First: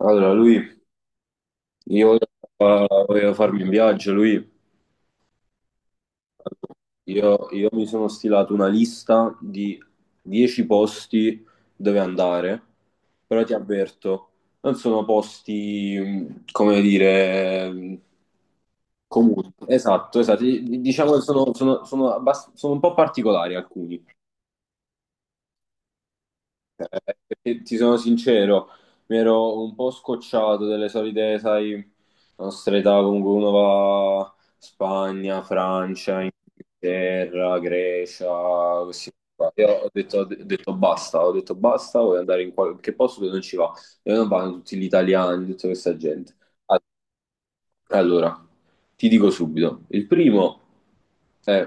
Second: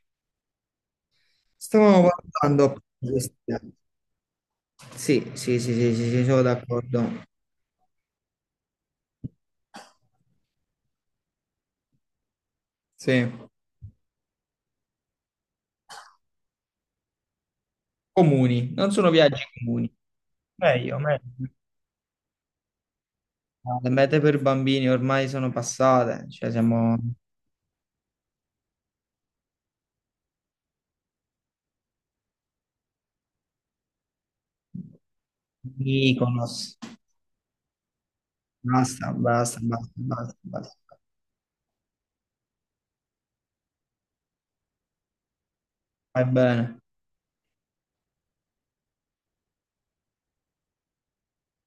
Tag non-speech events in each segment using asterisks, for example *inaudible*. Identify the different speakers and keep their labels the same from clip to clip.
Speaker 1: Allora, lui,
Speaker 2: Stavamo
Speaker 1: io
Speaker 2: guardando.
Speaker 1: eh, volevo farmi un viaggio. lui,
Speaker 2: Sì, sì, sì, sì, sì, sì, sono d'accordo.
Speaker 1: io, io mi sono stilato una lista di 10 posti dove andare,
Speaker 2: Sì.
Speaker 1: però ti avverto, non sono posti, come dire,
Speaker 2: Comuni, non sono viaggi
Speaker 1: comuni.
Speaker 2: comuni.
Speaker 1: Esatto, esatto,
Speaker 2: Meglio,
Speaker 1: diciamo che
Speaker 2: meglio.
Speaker 1: sono, sono sono un po' particolari
Speaker 2: Le
Speaker 1: alcuni.
Speaker 2: mete per bambini ormai sono passate, cioè siamo
Speaker 1: Eh, ti sono sincero, mi ero un po' scocciato delle solite, sai, la nostra età, comunque uno va Spagna, Francia,
Speaker 2: Mykonos.
Speaker 1: Inghilterra, Grecia,
Speaker 2: Basta,
Speaker 1: così. Qua.
Speaker 2: basta,
Speaker 1: Io
Speaker 2: basta, basta, basta.
Speaker 1: ho detto basta, voglio andare in qualche posto dove non ci va. E non vanno tutti gli italiani, tutta questa
Speaker 2: Vai
Speaker 1: gente.
Speaker 2: bene.
Speaker 1: All- Allora, ti dico subito, il primo è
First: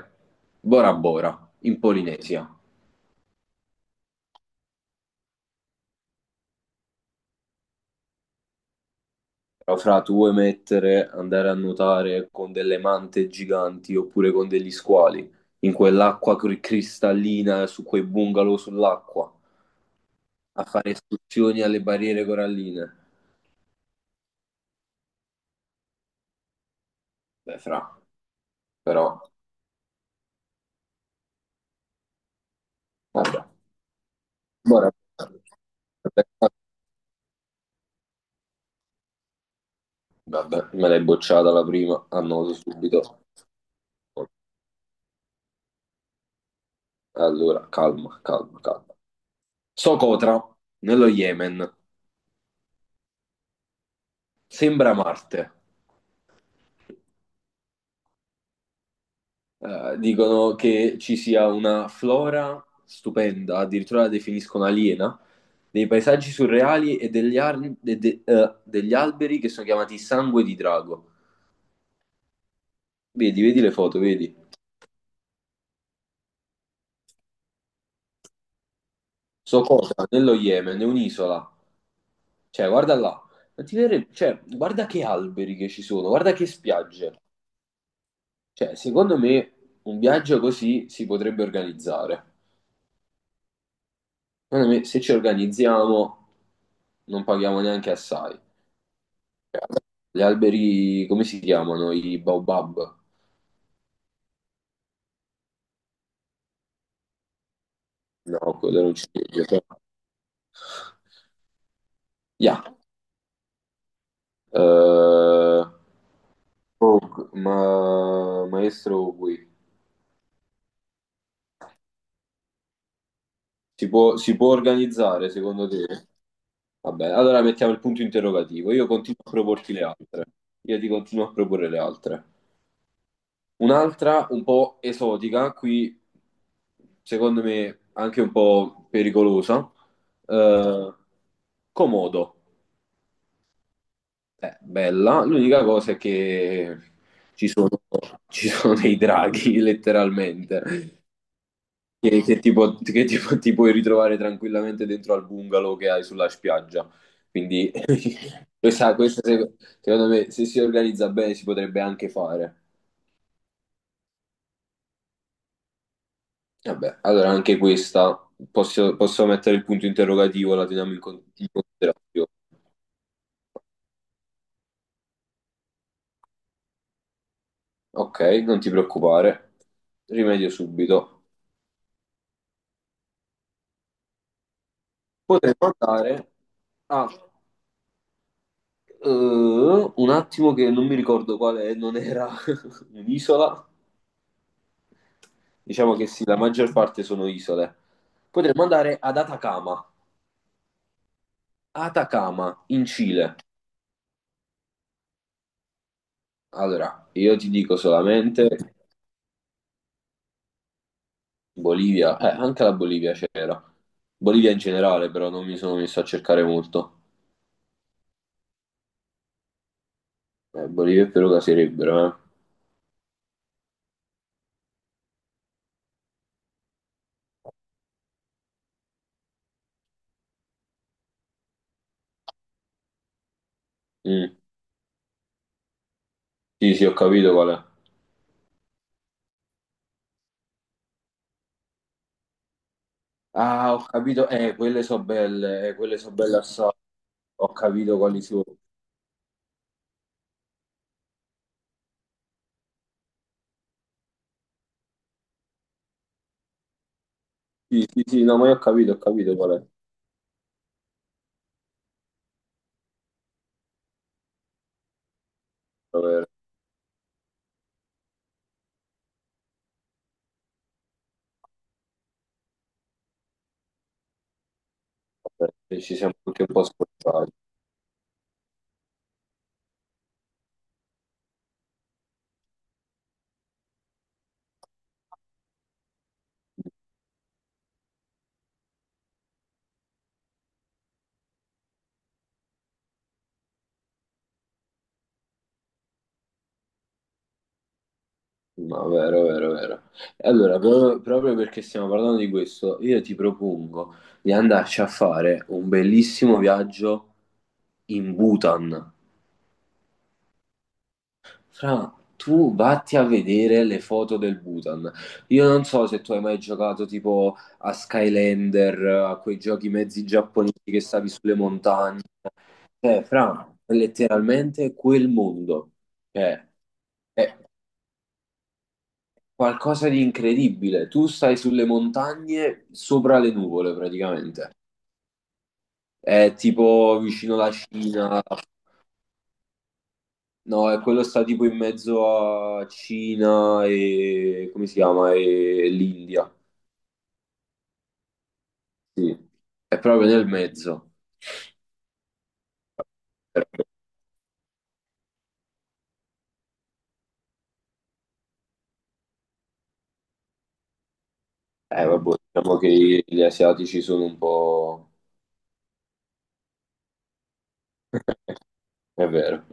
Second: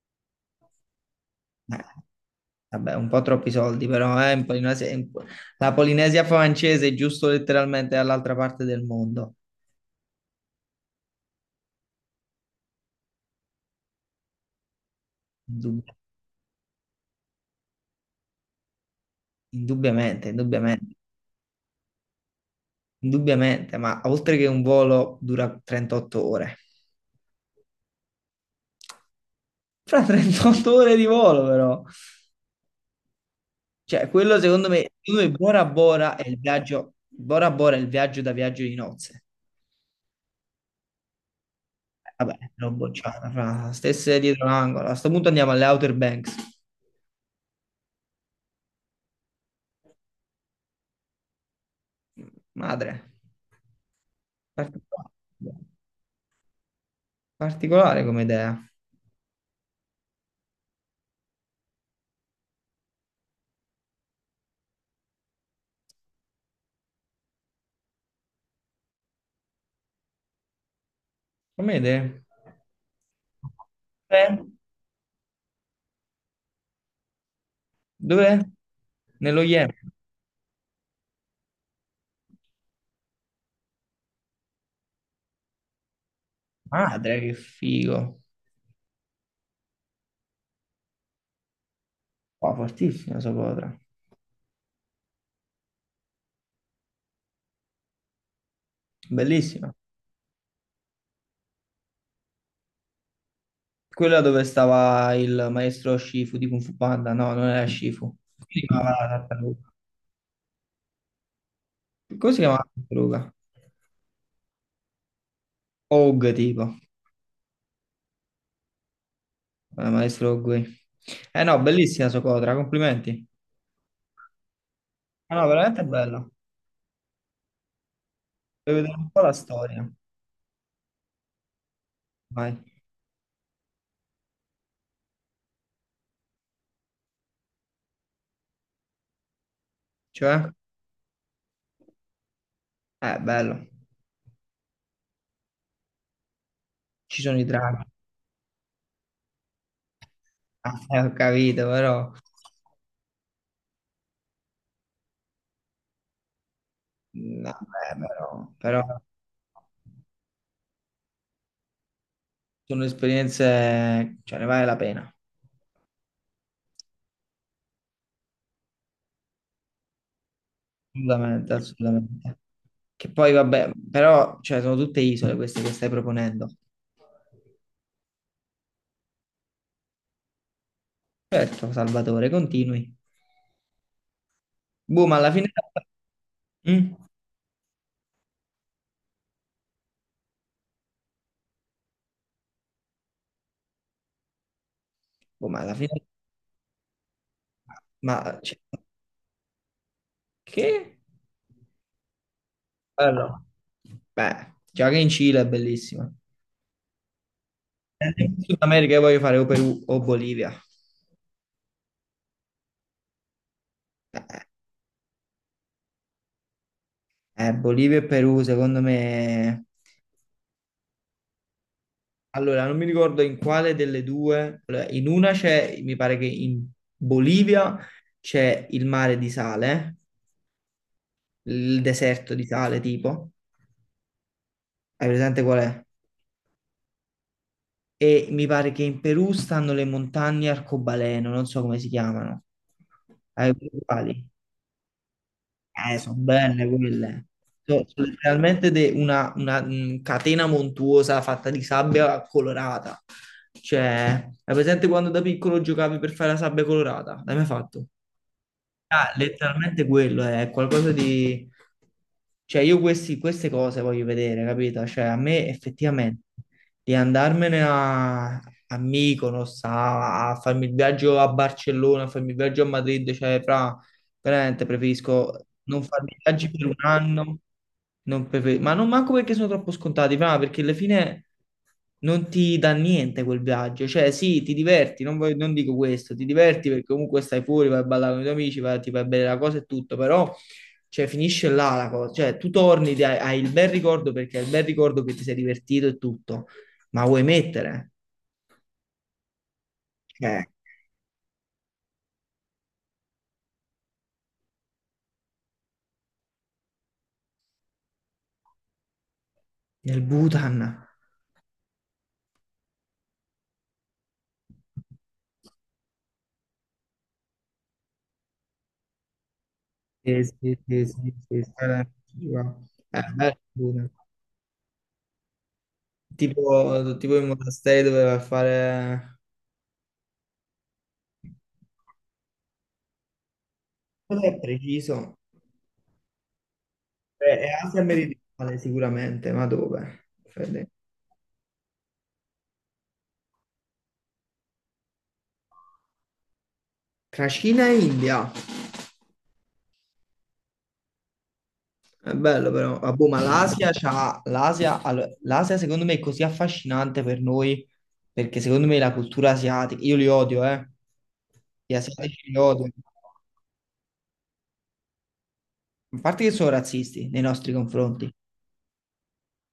Speaker 1: Bora Bora, in
Speaker 2: Eh,
Speaker 1: Polinesia.
Speaker 2: Vabbè, un po' troppi soldi, però in la Polinesia francese è giusto letteralmente dall'altra parte del mondo.
Speaker 1: Però fra tu vuoi mettere, andare a nuotare con delle mante giganti oppure con degli squali, in
Speaker 2: Indubbi-
Speaker 1: quell'acqua cristallina, su quei bungalow sull'acqua,
Speaker 2: Indubbiamente,
Speaker 1: a fare
Speaker 2: indubbiamente.
Speaker 1: escursioni alle barriere coralline.
Speaker 2: Indubbiamente, ma oltre che un volo dura 38 ore.
Speaker 1: Beh, fra, però,
Speaker 2: Fra 38 ore di volo, però.
Speaker 1: vabbè.
Speaker 2: Cioè, quello
Speaker 1: Ora-
Speaker 2: secondo me Bora Bora è il viaggio, Bora Bora è il viaggio da viaggio di nozze.
Speaker 1: Vabbè, me l'hai bocciata la prima,
Speaker 2: Vabbè,
Speaker 1: annoto
Speaker 2: l'ho
Speaker 1: subito.
Speaker 2: bocciata, fra stesse dietro l'angolo. A sto punto andiamo alle Outer Banks.
Speaker 1: Allora, calma, calma, calma. Socotra, nello Yemen,
Speaker 2: Madre,
Speaker 1: sembra
Speaker 2: particolare,
Speaker 1: Marte.
Speaker 2: particolare come idea.
Speaker 1: Dicono che ci sia una flora stupenda, addirittura la definiscono aliena, dei paesaggi surreali e degli, ar- de- de- degli alberi che sono chiamati sangue di drago.
Speaker 2: Come idea?
Speaker 1: Vedi, vedi le foto, vedi.
Speaker 2: Dov'è? Dov'è? Nello
Speaker 1: So
Speaker 2: Yemen.
Speaker 1: cosa, nello Yemen, è un'isola. Cioè, guarda là. Cioè, guarda che alberi che ci sono, guarda che spiagge.
Speaker 2: Madre, che figo.
Speaker 1: Cioè, secondo me un viaggio così si potrebbe organizzare.
Speaker 2: Qua fortissima sta cosa.
Speaker 1: Secondo me, se ci organizziamo, non paghiamo neanche assai.
Speaker 2: Bellissima.
Speaker 1: Gli alberi, come si chiamano? I baobab?
Speaker 2: Quella dove stava il maestro Shifu di Kung Fu Panda. No, non era Shifu. Come
Speaker 1: No,
Speaker 2: si
Speaker 1: quello era
Speaker 2: chiamava
Speaker 1: un
Speaker 2: la
Speaker 1: ciliegio.
Speaker 2: tartaruga? Come si chiamava
Speaker 1: Ya.
Speaker 2: la tartaruga?
Speaker 1: Eh,
Speaker 2: Og tipo.
Speaker 1: oh, ma, maestro qui,
Speaker 2: Maestro Og. Eh no, bellissima Socotra, complimenti.
Speaker 1: si può organizzare
Speaker 2: Ah, no,
Speaker 1: secondo
Speaker 2: veramente
Speaker 1: te?
Speaker 2: bella.
Speaker 1: Vabbè, allora mettiamo il punto interrogativo.
Speaker 2: Vuoi
Speaker 1: Io
Speaker 2: vedere un
Speaker 1: continuo
Speaker 2: po'
Speaker 1: a
Speaker 2: la
Speaker 1: proporti le
Speaker 2: storia?
Speaker 1: altre. Io ti continuo a proporre le altre.
Speaker 2: Vai.
Speaker 1: Un'altra un po' esotica, qui secondo me anche un po' pericolosa.
Speaker 2: Cioè?
Speaker 1: Eh, Comodo.
Speaker 2: Bello.
Speaker 1: Bella, l'unica cosa è che
Speaker 2: Ci sono i
Speaker 1: ci sono,
Speaker 2: draghi.
Speaker 1: ci sono dei draghi, *laughs*
Speaker 2: Ah,
Speaker 1: letteralmente,
Speaker 2: ho capito, però...
Speaker 1: che tipo ti puoi ritrovare tranquillamente dentro al bungalow che hai sulla spiaggia.
Speaker 2: No,
Speaker 1: Quindi
Speaker 2: beh, però...
Speaker 1: *laughs*
Speaker 2: Però
Speaker 1: questa secondo me, se si organizza bene, si potrebbe anche fare.
Speaker 2: sono esperienze... Cioè, ne vale la pena.
Speaker 1: Vabbè, allora anche questa posso mettere il punto interrogativo, la teniamo in
Speaker 2: Assolutamente,
Speaker 1: considerazione.
Speaker 2: assolutamente. Che poi vabbè, però cioè, sono tutte isole queste che stai proponendo.
Speaker 1: Ok, non ti preoccupare, rimedio subito.
Speaker 2: Certo, Salvatore, continui. Boh, ma alla fine...
Speaker 1: Potremmo andare
Speaker 2: Mm?
Speaker 1: a un attimo che non mi ricordo quale non era *laughs* un'isola.
Speaker 2: Boh, ma alla
Speaker 1: Diciamo
Speaker 2: fine...
Speaker 1: che sì, la maggior parte sono isole.
Speaker 2: Ma... cioè,
Speaker 1: Potremmo andare ad Atacama,
Speaker 2: che?
Speaker 1: Atacama in Cile.
Speaker 2: Bello. Beh, già che in Cile è bellissima.
Speaker 1: Allora, io ti dico
Speaker 2: In
Speaker 1: solamente
Speaker 2: Sud America io voglio fare o Perù o Bolivia.
Speaker 1: Bolivia, anche la Bolivia c'era.
Speaker 2: Eh,
Speaker 1: Bolivia in generale, però non mi sono messo a cercare molto.
Speaker 2: Bolivia e Perù, secondo me...
Speaker 1: Bolivia e Perù caserebbero, eh.
Speaker 2: Allora, non mi ricordo in quale delle due, allora, in una c'è, mi pare che in Bolivia c'è il mare di sale, il deserto di sale tipo,
Speaker 1: Mm.
Speaker 2: hai presente qual è?
Speaker 1: Sì, sì, ho capito qual è.
Speaker 2: E mi pare che in Perù stanno le montagne arcobaleno, non so come si chiamano. Hai
Speaker 1: Ah,
Speaker 2: presente
Speaker 1: ho
Speaker 2: quali?
Speaker 1: capito, quelle so
Speaker 2: Sono
Speaker 1: belle
Speaker 2: belle
Speaker 1: assai.
Speaker 2: quelle.
Speaker 1: Ho capito
Speaker 2: Sono
Speaker 1: quali sono.
Speaker 2: letteralmente una, catena montuosa fatta di sabbia colorata. Cioè, hai presente quando da piccolo giocavi per fare la sabbia colorata? L'hai mai
Speaker 1: Sì,
Speaker 2: fatto?
Speaker 1: sì, sì, no, ma io ho
Speaker 2: Ah,
Speaker 1: capito qual è.
Speaker 2: letteralmente quello è qualcosa di... Cioè, io queste cose voglio vedere, capito? Cioè, a me effettivamente
Speaker 1: Vero,
Speaker 2: di andarmene a, a Mykonos, a, a farmi il viaggio a Barcellona, a farmi il viaggio a Madrid, cioè, fra, veramente preferisco
Speaker 1: vero.
Speaker 2: non
Speaker 1: E ci
Speaker 2: farmi
Speaker 1: siamo anche un
Speaker 2: viaggi
Speaker 1: po'
Speaker 2: per un
Speaker 1: scordati.
Speaker 2: anno, non prefer- ma non manco perché sono troppo scontati, ma perché alla fine non ti dà niente quel viaggio, cioè sì, ti diverti, non, non dico questo, ti diverti perché comunque stai fuori, vai a ballare con i tuoi amici, vai, ti fai bene la cosa e tutto, però cioè, finisce là la cosa, cioè tu torni, hai il bel ricordo perché hai il bel ricordo che ti sei divertito e tutto, ma vuoi mettere?
Speaker 1: No, vero, vero, vero. E
Speaker 2: Cioè,
Speaker 1: allora, proprio perché stiamo parlando di questo, io ti propongo di andarci a fare un bellissimo viaggio in Bhutan.
Speaker 2: nel Bhutan.
Speaker 1: Fra, tu vatti a vedere le foto del Bhutan. Io non so se tu hai mai giocato tipo a Skylander, a quei giochi mezzi
Speaker 2: Sì,
Speaker 1: giapponesi
Speaker 2: sì,
Speaker 1: che
Speaker 2: sì,
Speaker 1: stavi
Speaker 2: sì,
Speaker 1: sulle
Speaker 2: sì, sì,
Speaker 1: montagne.
Speaker 2: bello il
Speaker 1: Fra, è
Speaker 2: Bhutan.
Speaker 1: letteralmente quel mondo,
Speaker 2: Tipo,
Speaker 1: cioè,
Speaker 2: tipo i
Speaker 1: è
Speaker 2: monasteri doveva fare,
Speaker 1: qualcosa di incredibile. Tu stai sulle montagne sopra le nuvole
Speaker 2: cosa è
Speaker 1: praticamente.
Speaker 2: preciso?
Speaker 1: È tipo vicino
Speaker 2: È
Speaker 1: alla
Speaker 2: Asia
Speaker 1: Cina,
Speaker 2: meridionale sicuramente, ma dove? Fede.
Speaker 1: no, è quello sta tipo in mezzo a Cina e come si chiama? E l'India,
Speaker 2: Tra Cina e India,
Speaker 1: sì. È proprio nel mezzo.
Speaker 2: è bello però. Ah, boh, ma l'Asia c'ha, l'Asia, allora, l'Asia secondo me è così affascinante per noi, perché secondo me la cultura asiatica, io li odio, gli
Speaker 1: Vabbè,
Speaker 2: asiatici li
Speaker 1: diciamo
Speaker 2: odio,
Speaker 1: che gli asiatici sono un po'...
Speaker 2: a parte che sono razzisti nei nostri confronti,
Speaker 1: *laughs* È vero.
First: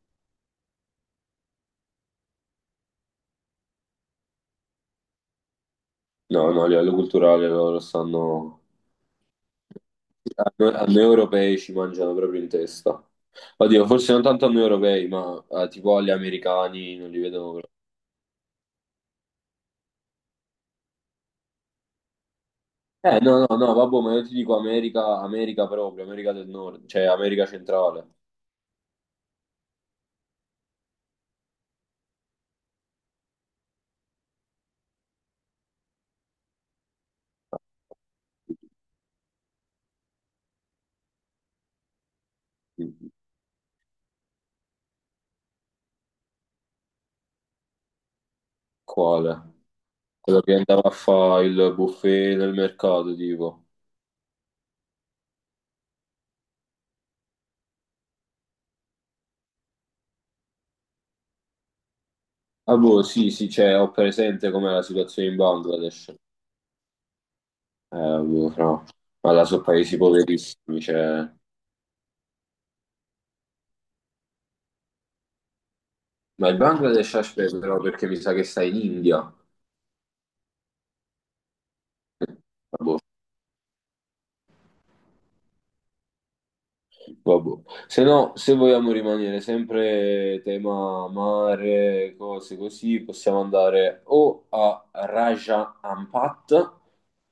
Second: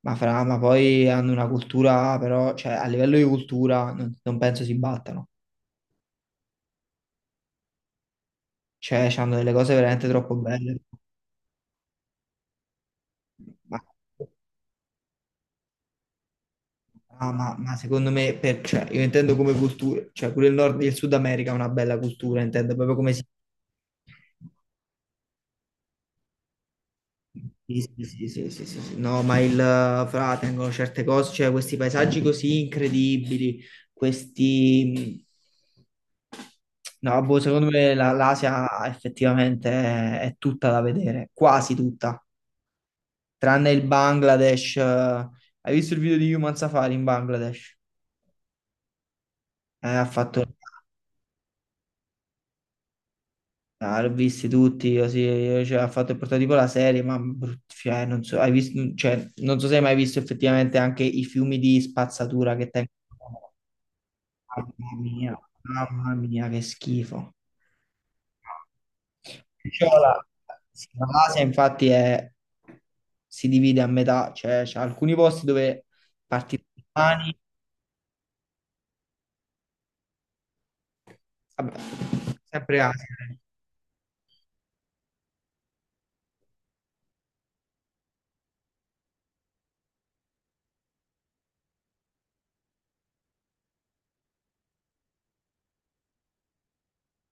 Speaker 2: ma, fra, ma poi hanno una cultura, però, cioè, a livello di cultura non penso si battano.
Speaker 1: No, no, a livello culturale loro stanno...
Speaker 2: Cioè, hanno delle cose veramente troppo
Speaker 1: A
Speaker 2: belle.
Speaker 1: noi europei ci mangiano proprio in testa.
Speaker 2: Ma,
Speaker 1: Oddio, forse non tanto a noi europei, ma tipo agli americani non li
Speaker 2: ah,
Speaker 1: vedono proprio.
Speaker 2: ma secondo me, cioè, io intendo come cultura, cioè pure il Nord e il Sud America è una bella cultura, intendo proprio come si...
Speaker 1: No, no, no, vabbè, ma io ti dico America, America proprio, America del Nord, cioè America
Speaker 2: Sì, sì,
Speaker 1: centrale.
Speaker 2: sì, sì, sì, sì, sì. No, ma il fra tengono certe cose, cioè questi paesaggi così incredibili, questi... No, boh, secondo me l'Asia effettivamente è tutta da vedere, quasi tutta. Tranne il Bangladesh. Eh, hai visto il video di Human Safari in Bangladesh?
Speaker 1: Quale?
Speaker 2: Ha
Speaker 1: Quello
Speaker 2: fatto,
Speaker 1: che andava a fare il buffet nel mercato, tipo.
Speaker 2: ah, l'ho visti tutti, così, cioè, ha fatto il prototipo la serie, ma cioè, non so, hai visto, cioè, non so se hai mai visto effettivamente anche i fiumi di spazzatura che
Speaker 1: Ah,
Speaker 2: tengono.
Speaker 1: boh, sì, sì, cioè, ho presente com'è la situazione in Bangladesh.
Speaker 2: Mamma mia, che schifo.
Speaker 1: Boh, fra. Ma là sono
Speaker 2: Cioè,
Speaker 1: paesi
Speaker 2: la,
Speaker 1: poverissimi,
Speaker 2: la
Speaker 1: cioè...
Speaker 2: Asia infatti si divide a metà, cioè c'è alcuni posti dove
Speaker 1: Ma il
Speaker 2: parti
Speaker 1: Bangladesh
Speaker 2: domani,
Speaker 1: aspetta però perché mi sa che sta in India.
Speaker 2: vabbè, sempre
Speaker 1: Vabbè,
Speaker 2: Asia.
Speaker 1: vabbè. Se no, se vogliamo rimanere sempre tema mare, cose così, possiamo andare o a Raja Ampat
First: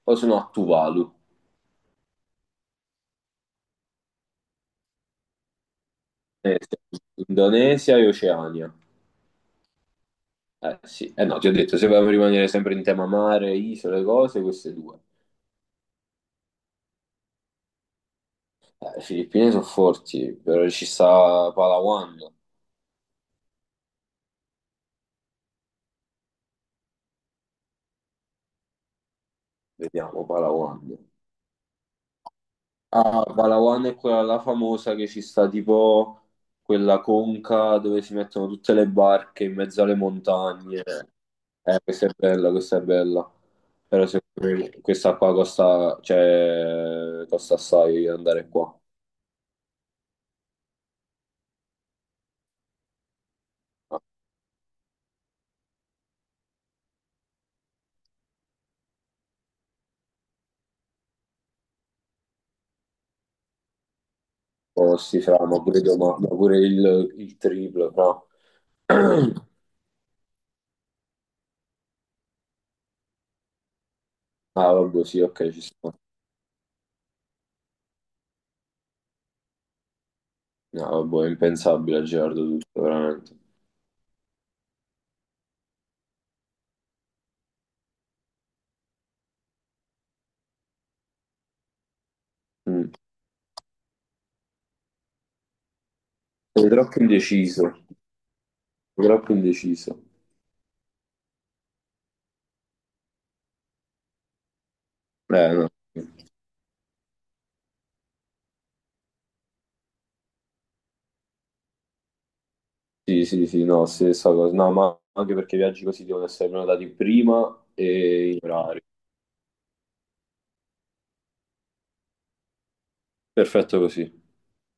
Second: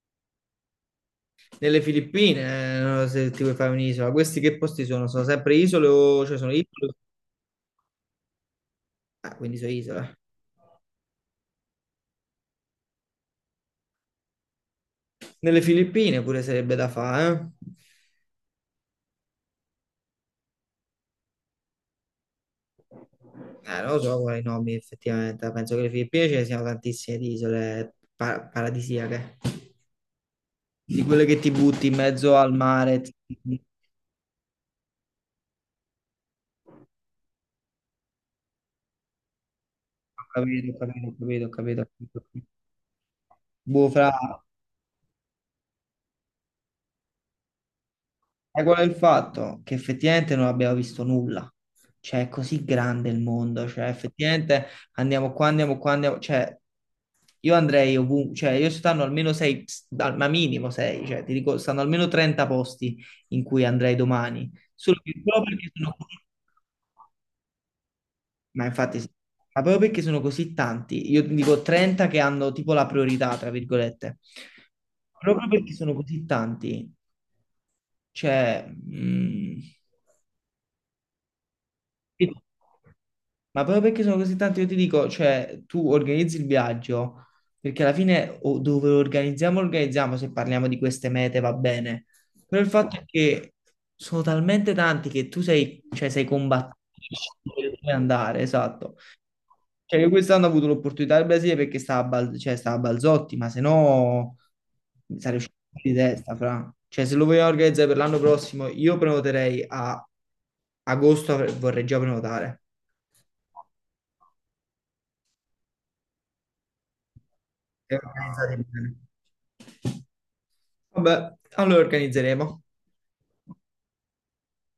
Speaker 1: o se no a Tuvalu.
Speaker 2: Nelle Filippine, non so se ti vuoi fare un'isola, questi che posti sono? Sono sempre isole o cioè sono isole?
Speaker 1: Sì. Indonesia e Oceania.
Speaker 2: Ah, quindi sono isole.
Speaker 1: Eh sì, eh no, ti ho detto, se vogliamo rimanere sempre in tema mare, isole, cose, queste due.
Speaker 2: Nelle Filippine pure sarebbe da fare,
Speaker 1: Le Filippine sono forti, però ci sta Palawan.
Speaker 2: eh? Non lo so quali nomi effettivamente, penso che le Filippine ce ne siano tantissime di isole paradisiache,
Speaker 1: Vediamo Palawan.
Speaker 2: di quelle che ti butti in mezzo al mare. Ti-
Speaker 1: Ah, Palawan è quella là famosa che ci sta tipo quella conca dove si mettono tutte le barche in mezzo alle
Speaker 2: ho capito, ho
Speaker 1: montagne.
Speaker 2: capito, ho capito, ho
Speaker 1: Questa è
Speaker 2: capito.
Speaker 1: bella, questa è bella.
Speaker 2: Boh,
Speaker 1: Però
Speaker 2: fra...
Speaker 1: secondo me questa qua costa, cioè, costa assai andare
Speaker 2: è
Speaker 1: qua.
Speaker 2: quello è il fatto che effettivamente non abbiamo visto nulla. Cioè, è così grande il mondo, cioè, effettivamente andiamo qua, andiamo qua, andiamo... Cioè, io andrei ovunque, cioè, io stanno almeno sei, ma minimo sei, cioè, ti dico, stanno almeno 30 posti in cui andrei domani.
Speaker 1: Oh,
Speaker 2: Solo che
Speaker 1: sì, fra,
Speaker 2: proprio
Speaker 1: ma
Speaker 2: perché
Speaker 1: pure,
Speaker 2: sono... così-
Speaker 1: ma pure il triplo, no?
Speaker 2: Ma infatti, sì.
Speaker 1: *clears throat*
Speaker 2: Ma proprio perché sono così tanti, io ti dico 30 che hanno tipo la priorità, tra virgolette.
Speaker 1: Ah, vabbè, sì,
Speaker 2: Proprio
Speaker 1: ok, ci
Speaker 2: perché sono
Speaker 1: sta.
Speaker 2: così tanti, cioè... mm,
Speaker 1: No, vabbè, è impensabile a Gerardo tutto, veramente.
Speaker 2: ma proprio perché sono così tanti, io ti dico, cioè, tu organizzi il viaggio, perché alla fine o dove lo organizziamo, se parliamo di queste mete va bene. Però il
Speaker 1: Mm.
Speaker 2: fatto è che sono talmente tanti che tu sei, cioè, sei
Speaker 1: Sei
Speaker 2: combattuto
Speaker 1: troppo
Speaker 2: per
Speaker 1: indeciso,
Speaker 2: scegliere dove andare, esatto.
Speaker 1: sei troppo
Speaker 2: Cioè,
Speaker 1: indeciso.
Speaker 2: io quest'anno ho avuto l'opportunità del Brasile perché stava a, cioè, stava a Balzotti, ma se no mi sarei
Speaker 1: Eh,
Speaker 2: uscito
Speaker 1: no.
Speaker 2: di testa, fra. Cioè, se lo vogliamo organizzare per l'anno prossimo, io prenoterei a agosto, vorrei già prenotare.
Speaker 1: Sì, sì, sì, no, stessa cosa. No, ma anche perché i viaggi così devono essere prenotati prima
Speaker 2: E
Speaker 1: e in
Speaker 2: organizzate
Speaker 1: orario.
Speaker 2: bene. Vabbè, allora organizzeremo.
Speaker 1: Perfetto così.